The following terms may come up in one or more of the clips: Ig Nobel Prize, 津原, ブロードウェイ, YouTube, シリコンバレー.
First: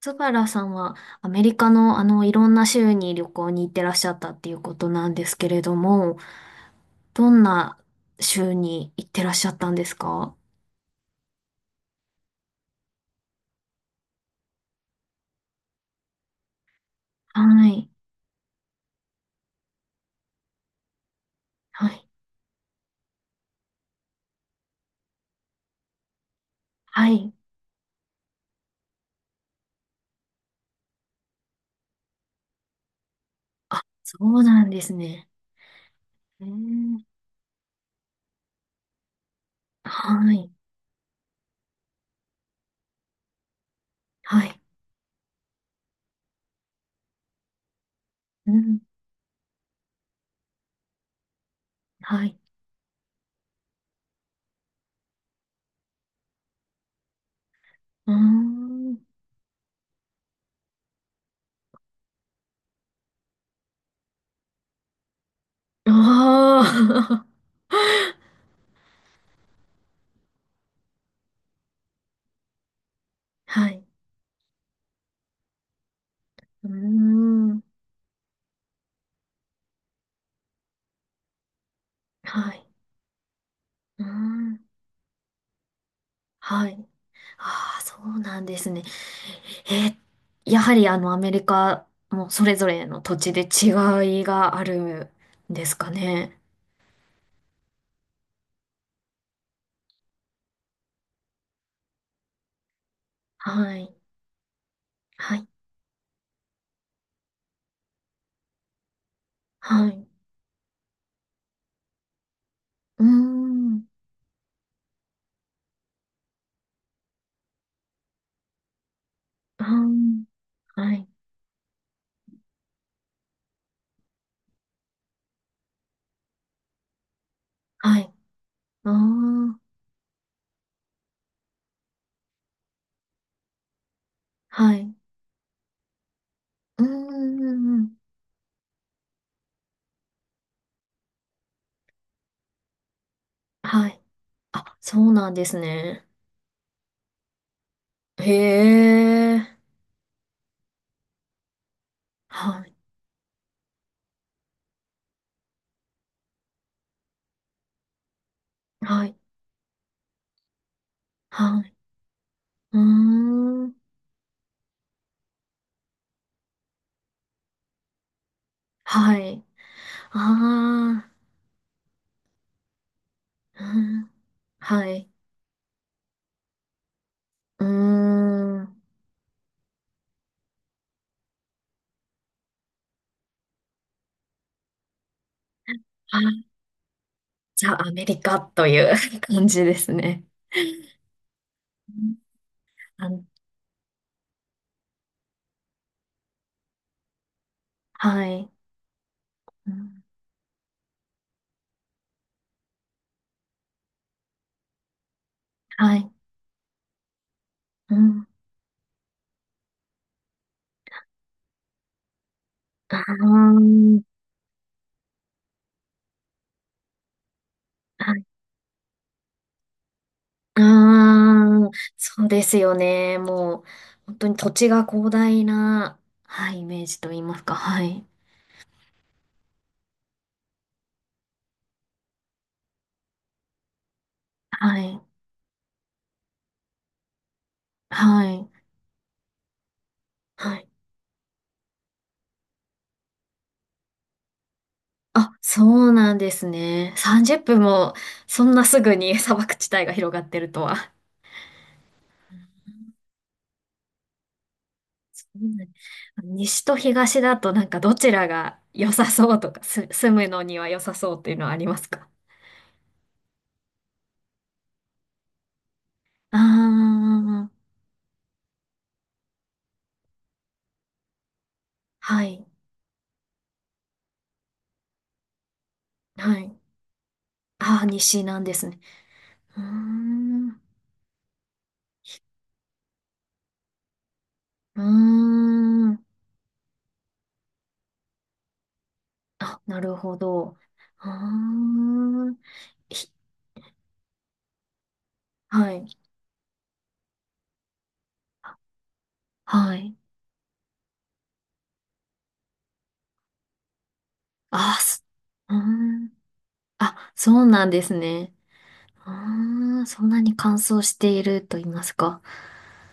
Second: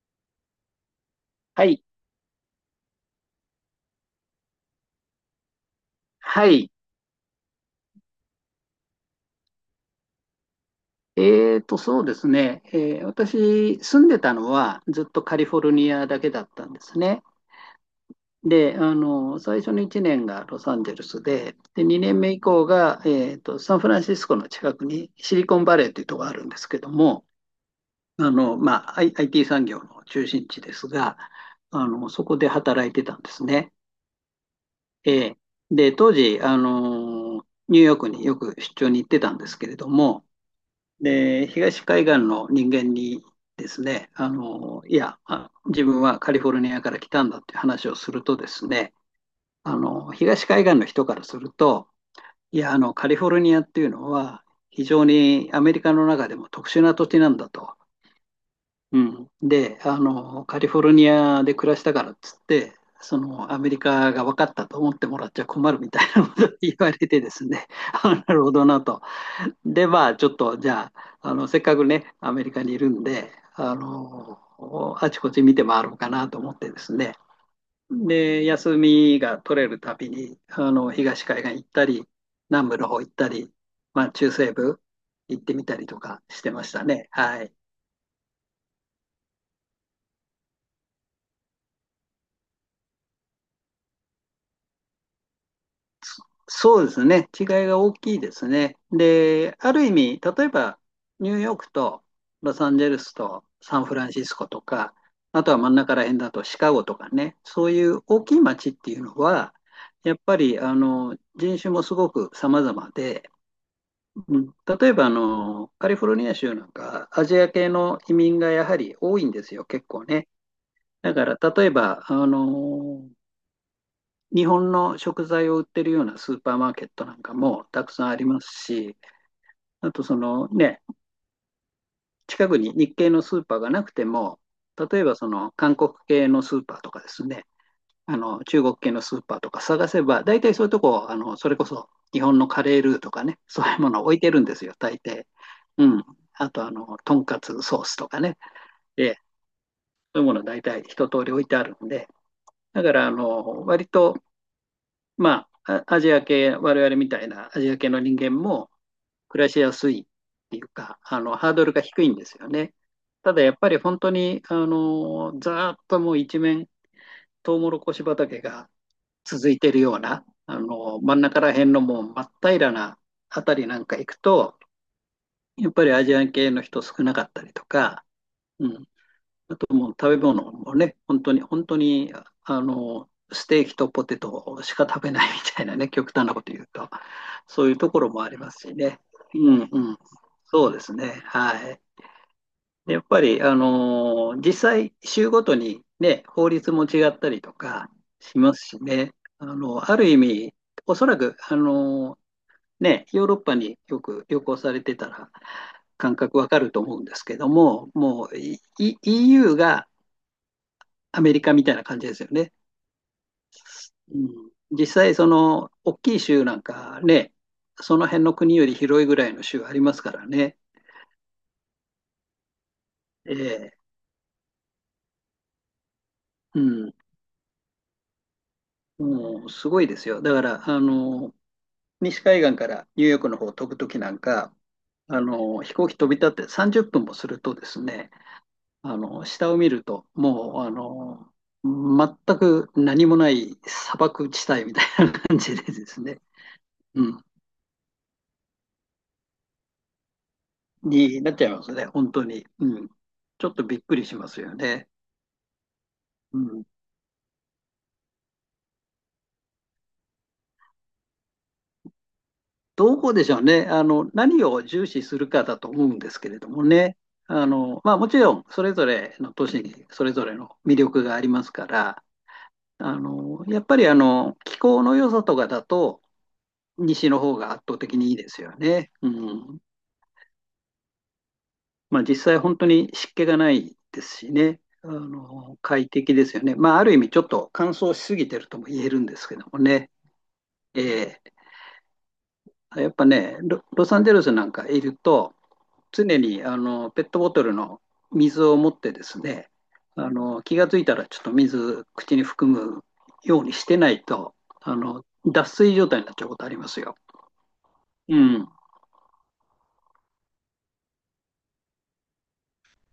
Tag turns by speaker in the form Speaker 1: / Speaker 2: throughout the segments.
Speaker 1: 津原さんはアメリ
Speaker 2: は
Speaker 1: カ
Speaker 2: い。
Speaker 1: のいろんな州に旅行に行ってらっしゃったっていうことなんですけれども、
Speaker 2: はい。
Speaker 1: どんな州に行ってらっしゃったんですか？
Speaker 2: そうですね。私、住んでたのはずっとカリフォルニアだけだったんですね。
Speaker 1: はい。
Speaker 2: で、最初の1年がロサンゼルスで、
Speaker 1: はい。
Speaker 2: 2年目以降が、サンフランシスコの近くにシリコンバレーというところがあるんですけど
Speaker 1: は
Speaker 2: も、
Speaker 1: い。
Speaker 2: IT 産業の中心地ですが、そこで働いてたんですね。
Speaker 1: あ、そうなんですね。
Speaker 2: えーで、当時、
Speaker 1: えー、
Speaker 2: ニューヨークによく出張に行ってたんですけれども、
Speaker 1: はい。
Speaker 2: で、東海岸の人間にですね、
Speaker 1: はい。
Speaker 2: 自分はカリフォルニアから来たんだっていう話をするとで
Speaker 1: う
Speaker 2: す
Speaker 1: ん。
Speaker 2: ね、東海岸の人からすると、
Speaker 1: はい。
Speaker 2: カリフォルニアっていうのは、非常にアメリカの中でも特殊な土地なんだと。
Speaker 1: うーん。
Speaker 2: うん、で、カリフォルニアで暮らしたからっつって、そのアメリカが分かったと思ってもらっちゃ困るみたいなことを言われて
Speaker 1: ああ。
Speaker 2: ですね、あなるほどなと。で、まあ、ちょっと、じゃあ、せっかくね、アメリカにいるんで、
Speaker 1: はい。
Speaker 2: あちこち見て回ろうかなと思っ
Speaker 1: うー
Speaker 2: てですね。
Speaker 1: ん。
Speaker 2: で、休みが取れるたびに、東海岸行ったり、
Speaker 1: はい。
Speaker 2: 南部の方行ったり、
Speaker 1: う
Speaker 2: ま
Speaker 1: ー
Speaker 2: あ、中西
Speaker 1: ん。
Speaker 2: 部行ってみたりとかしてま
Speaker 1: は
Speaker 2: した
Speaker 1: い。
Speaker 2: ね。はい。
Speaker 1: ああ、そうなんですね。えー、やはりアメリカもそれぞれの土地で違いがあるんですかね？
Speaker 2: そうですね。違いが大きいですね。で、ある意味、例えばニューヨークとロサンゼルスと
Speaker 1: は
Speaker 2: サン
Speaker 1: い。
Speaker 2: フランシスコとか、
Speaker 1: は
Speaker 2: あ
Speaker 1: い。
Speaker 2: とは真ん中ら辺だとシカゴとかね、そういう大きい街っていうのは、
Speaker 1: はい。
Speaker 2: やっぱり人種もすごく様々
Speaker 1: うー
Speaker 2: で、
Speaker 1: ん。
Speaker 2: うん、例えばカリフォルニア州なんかアジア系の移民がやはり多いんです
Speaker 1: あ
Speaker 2: よ、結構
Speaker 1: ー、
Speaker 2: ね。
Speaker 1: はい。
Speaker 2: だから例えば日本の食材を売ってるようなスーパーマーケットなんかもたく
Speaker 1: は
Speaker 2: さん
Speaker 1: い。
Speaker 2: あります
Speaker 1: あ
Speaker 2: し、
Speaker 1: あ。
Speaker 2: あとそのね、近くに日系のスーパーがなくても、
Speaker 1: はい。
Speaker 2: 例えばその韓国系のスーパー
Speaker 1: うー
Speaker 2: とかですね、
Speaker 1: ん。
Speaker 2: 中国系のスーパーとか探せば、大体そういうとこ、それこそ日本のカレールーとかね、そういう
Speaker 1: は
Speaker 2: もの
Speaker 1: い。
Speaker 2: を置いてるんですよ、
Speaker 1: あ、
Speaker 2: 大
Speaker 1: そう
Speaker 2: 抵。
Speaker 1: なんです
Speaker 2: うん。
Speaker 1: ね。
Speaker 2: あと、とんかつソースとかね、
Speaker 1: へ
Speaker 2: で、
Speaker 1: え。
Speaker 2: そういうもの大体一通り置いてあるんで、
Speaker 1: はい。
Speaker 2: だから、割とまあ、アジア系、我々みたいなアジア系の人間も
Speaker 1: はい。
Speaker 2: 暮らしやすいっていうか、ハー
Speaker 1: は
Speaker 2: ドル
Speaker 1: い。
Speaker 2: が低いんですよね。
Speaker 1: うー
Speaker 2: ただやっぱ
Speaker 1: ん。
Speaker 2: り本当に、ざーっともう一面、トウモロコシ畑が
Speaker 1: はい。
Speaker 2: 続いてるような、
Speaker 1: ああ。
Speaker 2: 真ん中ら辺のもう真っ平らなあた
Speaker 1: う
Speaker 2: りなんか行
Speaker 1: ん。
Speaker 2: くと、
Speaker 1: はい。
Speaker 2: やっぱりアジア系の人少なかったり
Speaker 1: う
Speaker 2: と
Speaker 1: ー
Speaker 2: か、う
Speaker 1: ん。
Speaker 2: ん、あともう食べ物もね、本当に、本当に、ステーキとポテトしか食べないみたいなね、極
Speaker 1: は
Speaker 2: 端なこ
Speaker 1: い。
Speaker 2: と言うと、そういう
Speaker 1: ザ・ア
Speaker 2: とこ
Speaker 1: メ
Speaker 2: ろ
Speaker 1: リ
Speaker 2: もあり
Speaker 1: カ
Speaker 2: ま
Speaker 1: と
Speaker 2: すし
Speaker 1: いう
Speaker 2: ね。
Speaker 1: 感
Speaker 2: う
Speaker 1: じ
Speaker 2: ん
Speaker 1: です
Speaker 2: うん。
Speaker 1: ね。
Speaker 2: そうですね。はい。
Speaker 1: うん、
Speaker 2: でやっ
Speaker 1: あ
Speaker 2: ぱ
Speaker 1: の
Speaker 2: り、実際、州ごとにね、法律も違ったりとか
Speaker 1: は
Speaker 2: し
Speaker 1: い。
Speaker 2: ますしね。
Speaker 1: う
Speaker 2: あ
Speaker 1: ん、
Speaker 2: る意味、おそらく、ね、ヨーロッパによく旅行されてたら、
Speaker 1: はい。
Speaker 2: 感覚わかると思うんですけども、
Speaker 1: うん。
Speaker 2: もういい EU がアメリカみたいな感じですよね。
Speaker 1: あー、
Speaker 2: うん、実際、その大きい州なんかね、その
Speaker 1: はい、
Speaker 2: 辺の国より広いぐらいの州ありますからね。
Speaker 1: あー、そうですよね。もう、
Speaker 2: ええ
Speaker 1: 本当に土地が広大な、はい、
Speaker 2: う
Speaker 1: イメー
Speaker 2: ん、
Speaker 1: ジと言いますか。はい。
Speaker 2: もうすごいですよ。だから、西海岸からニューヨークの方を飛ぶときなんか、
Speaker 1: はい。
Speaker 2: 飛行機飛び立って30分もするとですね、
Speaker 1: はい。
Speaker 2: 下を見ると、
Speaker 1: は
Speaker 2: もう、
Speaker 1: い。
Speaker 2: 全く何もない砂漠地帯みたいな
Speaker 1: あ、
Speaker 2: 感じで
Speaker 1: そ
Speaker 2: で
Speaker 1: う
Speaker 2: す
Speaker 1: なん
Speaker 2: ね、
Speaker 1: ですね。
Speaker 2: うん、
Speaker 1: 30分も、そんなすぐに砂漠地帯が広がってるとは。
Speaker 2: になっちゃいますね、本当に。うん。ちょっとびっくりしますよね。
Speaker 1: うん、
Speaker 2: う
Speaker 1: 西
Speaker 2: ん。
Speaker 1: と東だと、なんかどちらが良さそうとか、す、住むのには良さそうっていうのはありますか？
Speaker 2: どこでしょうね。何を重視するかだと思うんですけ
Speaker 1: あ
Speaker 2: れどもね。
Speaker 1: あー、
Speaker 2: まあもちろん、それぞれの都市にそれぞれの魅力がありますから、
Speaker 1: はい、
Speaker 2: あの、やっぱりあの、気候の良さとかだと、
Speaker 1: はい。
Speaker 2: 西の方が圧倒
Speaker 1: ああ、
Speaker 2: 的にいい
Speaker 1: 西
Speaker 2: で
Speaker 1: な
Speaker 2: す
Speaker 1: んで
Speaker 2: よ
Speaker 1: すね。
Speaker 2: ね。うん。
Speaker 1: うーん、う
Speaker 2: まあ実際本当に湿気がないですしね。
Speaker 1: ー
Speaker 2: 快
Speaker 1: ん。
Speaker 2: 適ですよね。まあある意味ちょっと乾燥しすぎてるとも言えるんですけども
Speaker 1: あ、な
Speaker 2: ね。
Speaker 1: るほど。うー
Speaker 2: ええ
Speaker 1: ん。
Speaker 2: やっぱ
Speaker 1: ひ、
Speaker 2: ね、ロサンゼルスなんかいると、
Speaker 1: はい、
Speaker 2: 常にペットボトルの水を持ってですね、
Speaker 1: はい。
Speaker 2: 気がついたらちょっと水口に含むようにしてないと、
Speaker 1: ああ、す、
Speaker 2: 脱
Speaker 1: うー
Speaker 2: 水状態に
Speaker 1: ん。
Speaker 2: なっちゃうことありますよ。
Speaker 1: あ、そうなんです
Speaker 2: う
Speaker 1: ね。
Speaker 2: ん、
Speaker 1: うーん、そんなに乾燥していると言いますか。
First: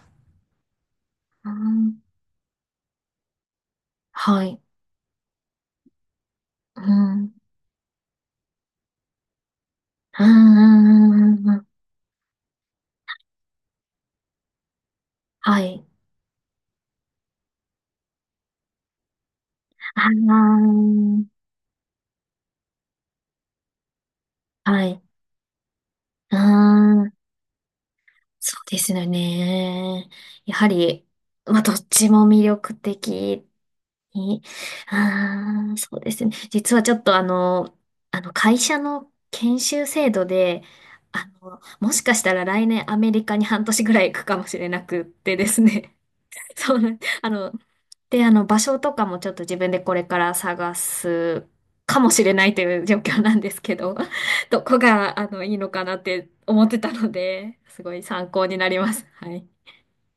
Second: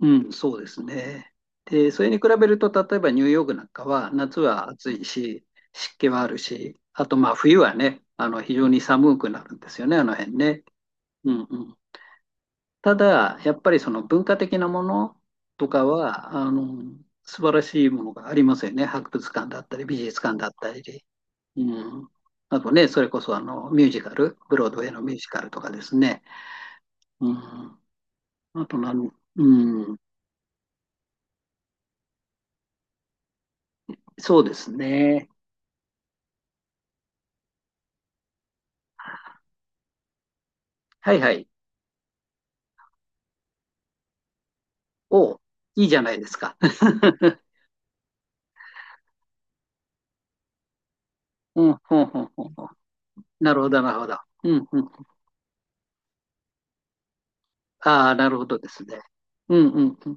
Speaker 2: うん、そうですね。
Speaker 1: うー
Speaker 2: で、
Speaker 1: ん、
Speaker 2: それに比べると、例えばニューヨークなんかは夏
Speaker 1: はい。
Speaker 2: は暑いし、湿気はあるし、
Speaker 1: う
Speaker 2: あとま
Speaker 1: ん、
Speaker 2: あ冬はね、非常に寒くなるんですよね、あの
Speaker 1: う
Speaker 2: 辺ね。
Speaker 1: ん、
Speaker 2: うんうん、ただ、やっぱりその文化的なもの
Speaker 1: は
Speaker 2: と
Speaker 1: い。
Speaker 2: かは、素晴らしいものがありますよね。博物館だったり、美術館だっ
Speaker 1: あ
Speaker 2: たり。うん。あとね、それこそミュージカル、ブロー
Speaker 1: あ、
Speaker 2: ド
Speaker 1: は
Speaker 2: ウェイ
Speaker 1: い。
Speaker 2: のミュージカルとかですね。
Speaker 1: ああ、
Speaker 2: うん。
Speaker 1: そ
Speaker 2: あ
Speaker 1: うで
Speaker 2: と
Speaker 1: す
Speaker 2: な
Speaker 1: よ
Speaker 2: ん、うん。
Speaker 1: ね。やはり、まあ、どっちも魅力的
Speaker 2: そ
Speaker 1: に。
Speaker 2: うですね。
Speaker 1: ああ、そうですね。実はちょっと会社の研修制度で、
Speaker 2: はいはい。
Speaker 1: もしかしたら来年アメリカに半年ぐらい行くかもしれなくっ
Speaker 2: お、
Speaker 1: てです
Speaker 2: いい
Speaker 1: ね。
Speaker 2: じゃないです か。
Speaker 1: そうなん、で、場所とかもちょっと自分でこれから探す
Speaker 2: うん、
Speaker 1: か
Speaker 2: ほん
Speaker 1: も
Speaker 2: ほ
Speaker 1: し
Speaker 2: ん
Speaker 1: れな
Speaker 2: ほ
Speaker 1: い
Speaker 2: ん
Speaker 1: と
Speaker 2: ほん。
Speaker 1: いう状況なんで
Speaker 2: なる
Speaker 1: す
Speaker 2: ほ
Speaker 1: け
Speaker 2: ど、な
Speaker 1: ど、
Speaker 2: るほど。う
Speaker 1: ど
Speaker 2: ん、
Speaker 1: こ
Speaker 2: うん。
Speaker 1: が、いいのかなって思ってたので、すごい
Speaker 2: ああ、な
Speaker 1: 参
Speaker 2: る
Speaker 1: 考
Speaker 2: ほ
Speaker 1: に
Speaker 2: ど
Speaker 1: な
Speaker 2: で
Speaker 1: り
Speaker 2: す
Speaker 1: ま
Speaker 2: ね。
Speaker 1: す。はい。
Speaker 2: うん、うん、うん。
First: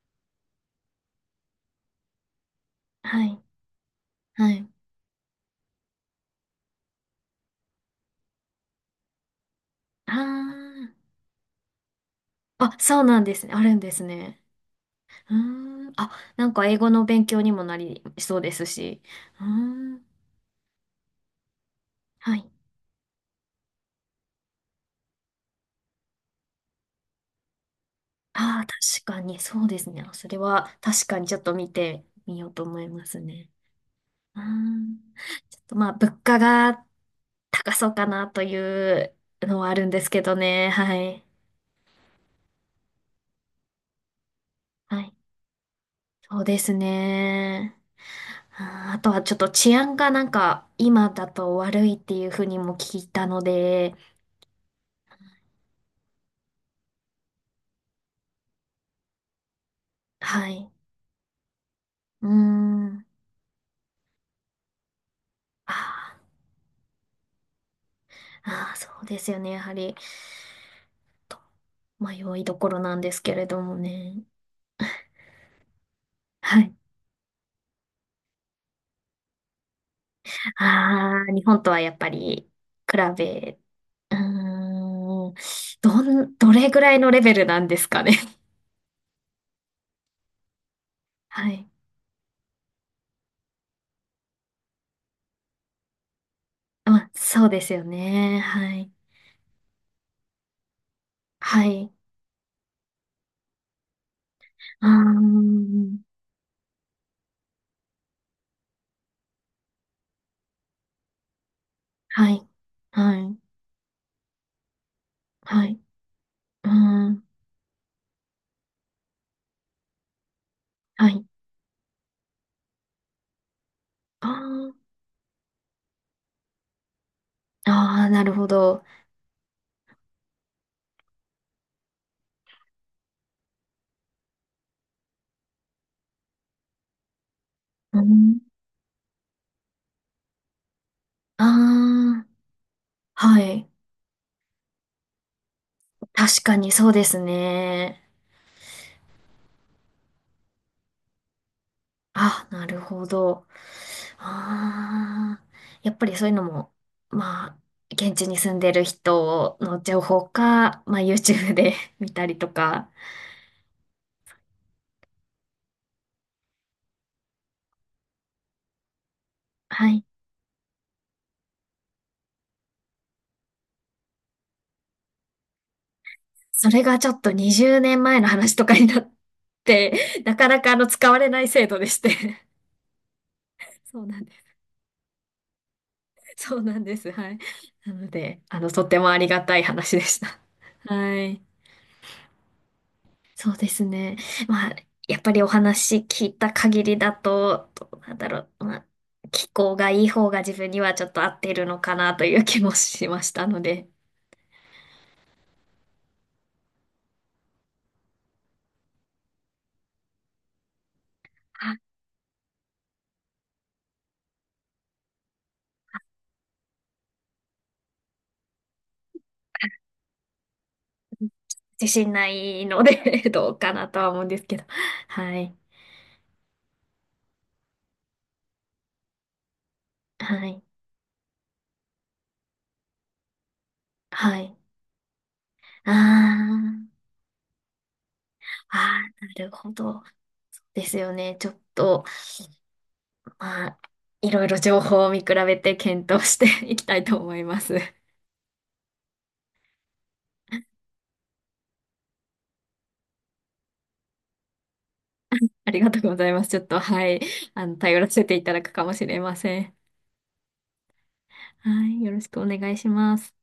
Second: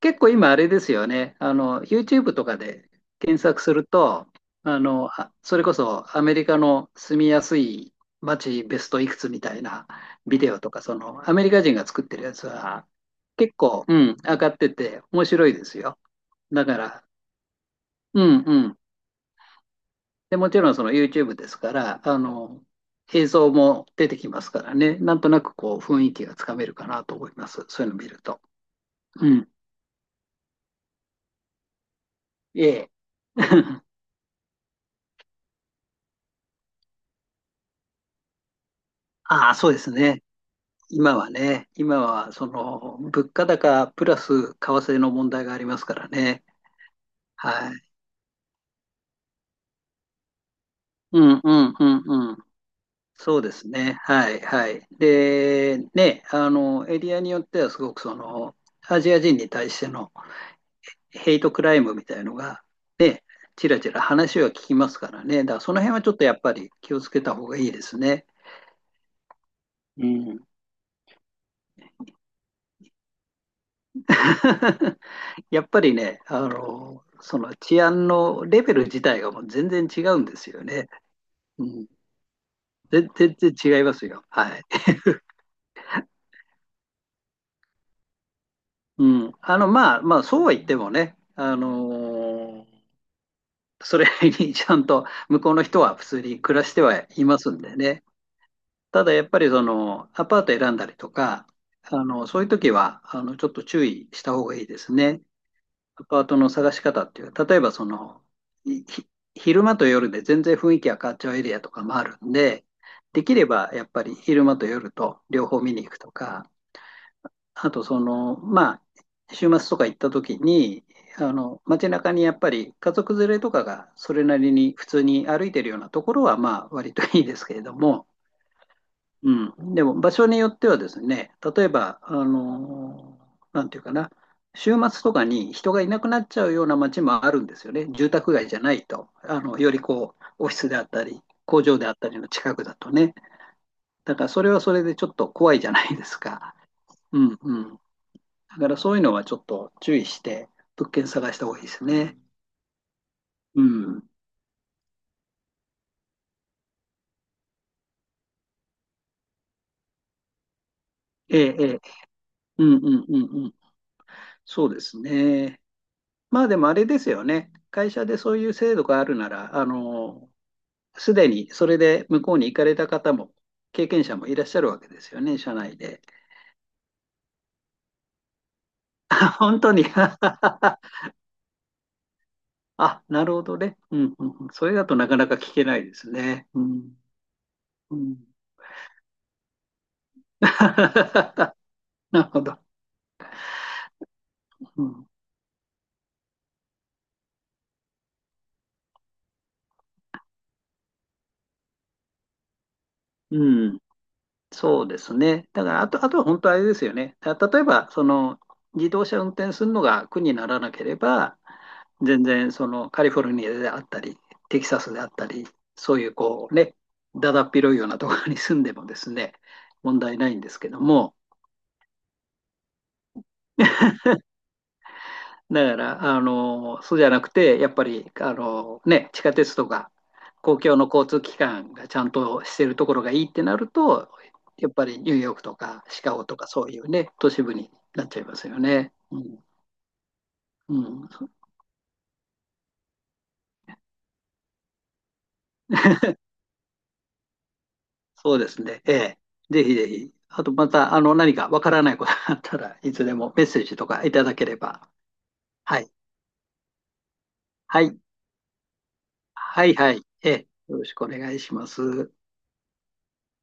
Speaker 2: 結構今あれですよね。YouTube とかで
Speaker 1: は
Speaker 2: 検
Speaker 1: い。
Speaker 2: 索すると、
Speaker 1: はい。
Speaker 2: それこそアメリカの住みやすい街ベストいくつみたいな
Speaker 1: あ
Speaker 2: ビデオとか、そのアメリカ人が作ってるやつ
Speaker 1: あ。あ、
Speaker 2: は
Speaker 1: そうなんですね。
Speaker 2: 結
Speaker 1: あるん
Speaker 2: 構、
Speaker 1: で
Speaker 2: う
Speaker 1: す
Speaker 2: ん、上
Speaker 1: ね。
Speaker 2: がってて面
Speaker 1: うー
Speaker 2: 白いです
Speaker 1: ん。
Speaker 2: よ。
Speaker 1: あ、なん
Speaker 2: だ
Speaker 1: か英
Speaker 2: か
Speaker 1: 語の
Speaker 2: ら、
Speaker 1: 勉強にもなり
Speaker 2: う
Speaker 1: そう
Speaker 2: ん
Speaker 1: で
Speaker 2: う
Speaker 1: す
Speaker 2: ん。
Speaker 1: し。うーん。
Speaker 2: で、もちろんその YouTube ですから、
Speaker 1: はい。
Speaker 2: 映像も出てきますからね。なんとなくこう雰囲気がつかめるかなと思います。そういうの見ると。
Speaker 1: ああ、確か
Speaker 2: う
Speaker 1: に、
Speaker 2: ん。
Speaker 1: そうですね。それは確かにちょっと見てみようと思い
Speaker 2: ええ。
Speaker 1: ますね。うーん。ちょっとまあ、物価が高そうかなという
Speaker 2: ああ、
Speaker 1: のは
Speaker 2: そう
Speaker 1: あ
Speaker 2: で
Speaker 1: るん
Speaker 2: す
Speaker 1: ですけ
Speaker 2: ね。
Speaker 1: どね。は
Speaker 2: 今
Speaker 1: い。
Speaker 2: はね、今はその物価高プラス為
Speaker 1: は
Speaker 2: 替の
Speaker 1: い。
Speaker 2: 問題がありますから
Speaker 1: そう
Speaker 2: ね。
Speaker 1: です
Speaker 2: は
Speaker 1: ね。
Speaker 2: い。
Speaker 1: あー、あとはちょっと治安がなんか今
Speaker 2: う
Speaker 1: だ
Speaker 2: んう
Speaker 1: と
Speaker 2: ん
Speaker 1: 悪
Speaker 2: う
Speaker 1: いっていう
Speaker 2: んうん。
Speaker 1: ふうにも聞いた
Speaker 2: そ
Speaker 1: の
Speaker 2: うですね。
Speaker 1: で、
Speaker 2: はいはい。で、ね、エリアによってはすごくその、アジア人に対しての
Speaker 1: はい。
Speaker 2: ヘイトクライムみたい
Speaker 1: うー
Speaker 2: のが、
Speaker 1: ん。
Speaker 2: ね、ちらちら話は聞きますからね。だからその辺はちょ
Speaker 1: あ
Speaker 2: っとやっぱり気をつけた方がいいですね。
Speaker 1: ーあー、そうですよね。やはり、
Speaker 2: うん。
Speaker 1: と迷いどころなんですけれどもね。
Speaker 2: やっぱりね、
Speaker 1: はい。
Speaker 2: その治安のレベル自体がもう全然違うんですよね。
Speaker 1: ああ、日本
Speaker 2: う
Speaker 1: とは
Speaker 2: ん、
Speaker 1: やっぱり比
Speaker 2: 全
Speaker 1: べ、
Speaker 2: 然違います
Speaker 1: うー
Speaker 2: よ。はい。
Speaker 1: ん、どん、どれぐらいのレベルなんですかね？
Speaker 2: うん。まあ、まあ、そうは言ってもね、
Speaker 1: はい。
Speaker 2: それにちゃんと向こうの人は普通に暮らしては
Speaker 1: あ、
Speaker 2: いま
Speaker 1: そう
Speaker 2: す
Speaker 1: で
Speaker 2: ん
Speaker 1: す
Speaker 2: で
Speaker 1: よ
Speaker 2: ね。
Speaker 1: ね。はい。
Speaker 2: ただやっぱりそのアパート選んだりとか、
Speaker 1: はい。
Speaker 2: そういう時はちょっと注意した方がいいで
Speaker 1: あ、
Speaker 2: すね。
Speaker 1: ー、
Speaker 2: アパートの探し方っていう、例えばそのひ昼間と夜で全然雰囲気が変わっちゃうエリアとかもある
Speaker 1: は
Speaker 2: ん
Speaker 1: い。
Speaker 2: で、
Speaker 1: は
Speaker 2: でき
Speaker 1: い。
Speaker 2: ればやっぱり昼間と夜と両方
Speaker 1: は
Speaker 2: 見
Speaker 1: い。
Speaker 2: に行くとか、
Speaker 1: うーん。
Speaker 2: あとその、まあ、週末とか行った時に、
Speaker 1: はい。
Speaker 2: 街中にやっぱり家族連れとかがそれ
Speaker 1: あ
Speaker 2: なりに普
Speaker 1: ー
Speaker 2: 通に歩いてるようなところは、まあ、割といいですけれど
Speaker 1: あー、
Speaker 2: も、
Speaker 1: あ、なるほど。
Speaker 2: うん。でも、場所によってはですね、例えば、あの、なんていうかな、週末とかに人がいなくなっちゃうような街もあるんですよね。
Speaker 1: う
Speaker 2: 住宅
Speaker 1: ん。
Speaker 2: 街じゃないと。よりこう、オフィスであったり、
Speaker 1: あ
Speaker 2: 工場であったり
Speaker 1: あ、
Speaker 2: の近くだとね。
Speaker 1: はい。
Speaker 2: だから、それはそれでちょっと怖いじゃないです
Speaker 1: 確
Speaker 2: か。
Speaker 1: かにそうです
Speaker 2: うんうん。
Speaker 1: ね。
Speaker 2: だからそういうのはちょっと注意して物件探した方がいいですね。
Speaker 1: あ、なるほど。
Speaker 2: うん。
Speaker 1: ああ、やっぱりそういうのも、まあ、現地に住んでる人の情報か、まあ、
Speaker 2: え
Speaker 1: YouTube
Speaker 2: え、え
Speaker 1: で
Speaker 2: え。
Speaker 1: 見たりと
Speaker 2: うんう
Speaker 1: か。
Speaker 2: んうんうん。そうですね。まあでもあれですよね。会社でそういう制度があるなら、
Speaker 1: はい。
Speaker 2: すでにそれで向こうに行かれた方も、経験者もいらっしゃるわけですよね、社内で。
Speaker 1: それがちょっと20年前の話とかになっ
Speaker 2: 本当に
Speaker 1: て、なかな か使われない制度でして。
Speaker 2: あ、なるほどね。う
Speaker 1: そう
Speaker 2: ん
Speaker 1: なん
Speaker 2: う
Speaker 1: で
Speaker 2: んうん。
Speaker 1: す。
Speaker 2: それだとなかなか聞けないですね。
Speaker 1: そう
Speaker 2: う
Speaker 1: なんで
Speaker 2: ん。
Speaker 1: す。はい。な
Speaker 2: う
Speaker 1: の
Speaker 2: ん。
Speaker 1: で、とってもありがたい話でした。はい。
Speaker 2: なるほど。
Speaker 1: そうですね。まあ、
Speaker 2: うん。
Speaker 1: やっぱりお話聞いた限りだと、どうなんだろう。まあ、気候がいい方が自分にはちょっと合ってるのかなという気もしましたの
Speaker 2: うん、
Speaker 1: で、
Speaker 2: そうですね。だから、あと、あとは本当あれですよね。例えば、その、自動車運転するのが苦にならなければ、
Speaker 1: あ、
Speaker 2: 全然、その、カリフォルニアであったり、テキサスであったり、そういう、こうね、だだっ広いようなところに住んでもですね、問題ないんですけども、
Speaker 1: 自信ないので どうかなとは思うんですけど。はい。
Speaker 2: だから、そうじゃなくて、やっぱり、ね、地下鉄とか、
Speaker 1: は
Speaker 2: 公
Speaker 1: い。
Speaker 2: 共の交通機関がちゃんとしてるところがいいってなると、
Speaker 1: はい。
Speaker 2: やっぱりニューヨークとか
Speaker 1: あ
Speaker 2: シカゴとかそういう
Speaker 1: あ、
Speaker 2: ね、都市部になっちゃいますよ
Speaker 1: あ
Speaker 2: ね。う
Speaker 1: あ、な
Speaker 2: ん、
Speaker 1: るほど。
Speaker 2: う
Speaker 1: です
Speaker 2: ん、
Speaker 1: よね。ちょっと、まあ、いろいろ情報を見比べて検討して いきたいと思います。
Speaker 2: そうですね。ええ、ぜひぜひ。あと、また、何かわからないことがあったらいつでもメッセージとかいただければ。
Speaker 1: あり
Speaker 2: はい。
Speaker 1: がとうございます。ちょっと、はい。
Speaker 2: はい。
Speaker 1: 頼らせていただくかもしれませ
Speaker 2: はい、
Speaker 1: ん。
Speaker 2: はい。ええ、よろしくお願いしま
Speaker 1: はい。よ
Speaker 2: す。
Speaker 1: ろしくお願いします。